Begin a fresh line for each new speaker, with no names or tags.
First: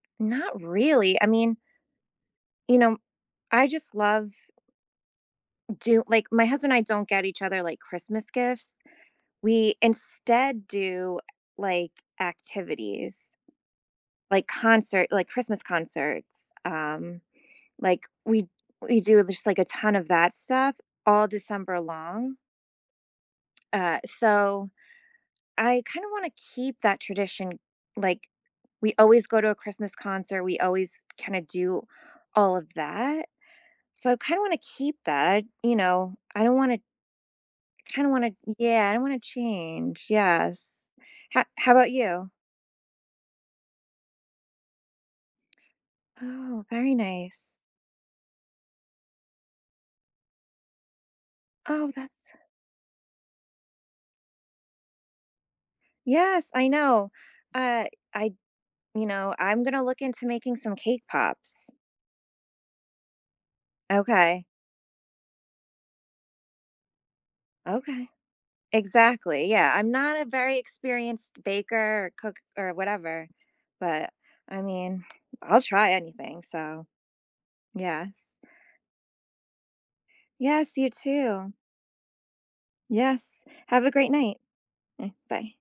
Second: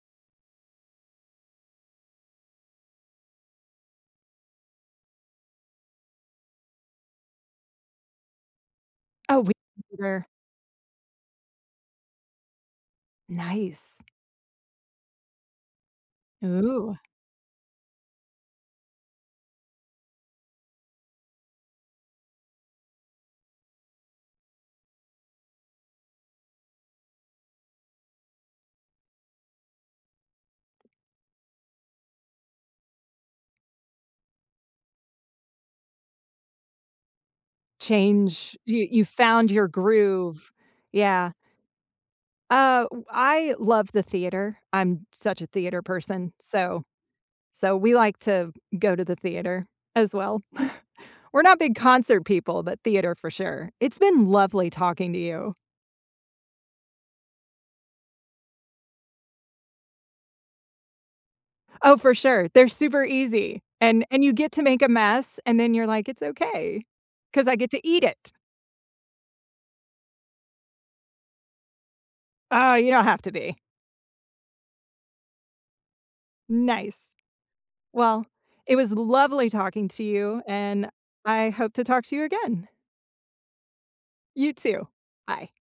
Not really, I mean you know, I just love do like, my husband and I don't get each other, like, Christmas gifts.
Oh, we
We
don't either.
instead do, like, activities.
Nice.
Like concert like Christmas concerts,
Ooh.
um, like, we we do just, like, a ton of that stuff all December long. Uh, so, I kinda wanna keep that tradition, like, we always go to a Christmas concert, we always kinda do all of that, so I kinda wanna keep that, you know? I don't wanna kinda wanna
Change, you
Yeah, I don't
you
wanna
found your
change,
groove.
yes.
Yeah.
Ho how 'bout you?
Uh, w I love the theater, I'm such a theater person,
Oh,
so
very nice.
so we like to go to the theater, as well. We're not big
Oh,
concert
that's
people, but theater for sure, it's been lovely talking to you.
Yes, I know, uh, I you know, I'm gonna look into making some cake pops.
Oh, for sure, they're super easy, and and you
Okay.
get to make a mess, and then you're like, "It's okay. 'Cause I get to eat
Okay.
it."
Exactly, yeah, I'm not a very experienced baker or cook or
Oh, you don't have
whatever,
to be.
but, I mean, I'll try anything, so
Nice. Well,
yes.
it was lovely talking to you,
Yes, you,
and I
too.
hope to talk to you again.
Yes. Have a great night.
You, too.
Mm, bye.
Bye.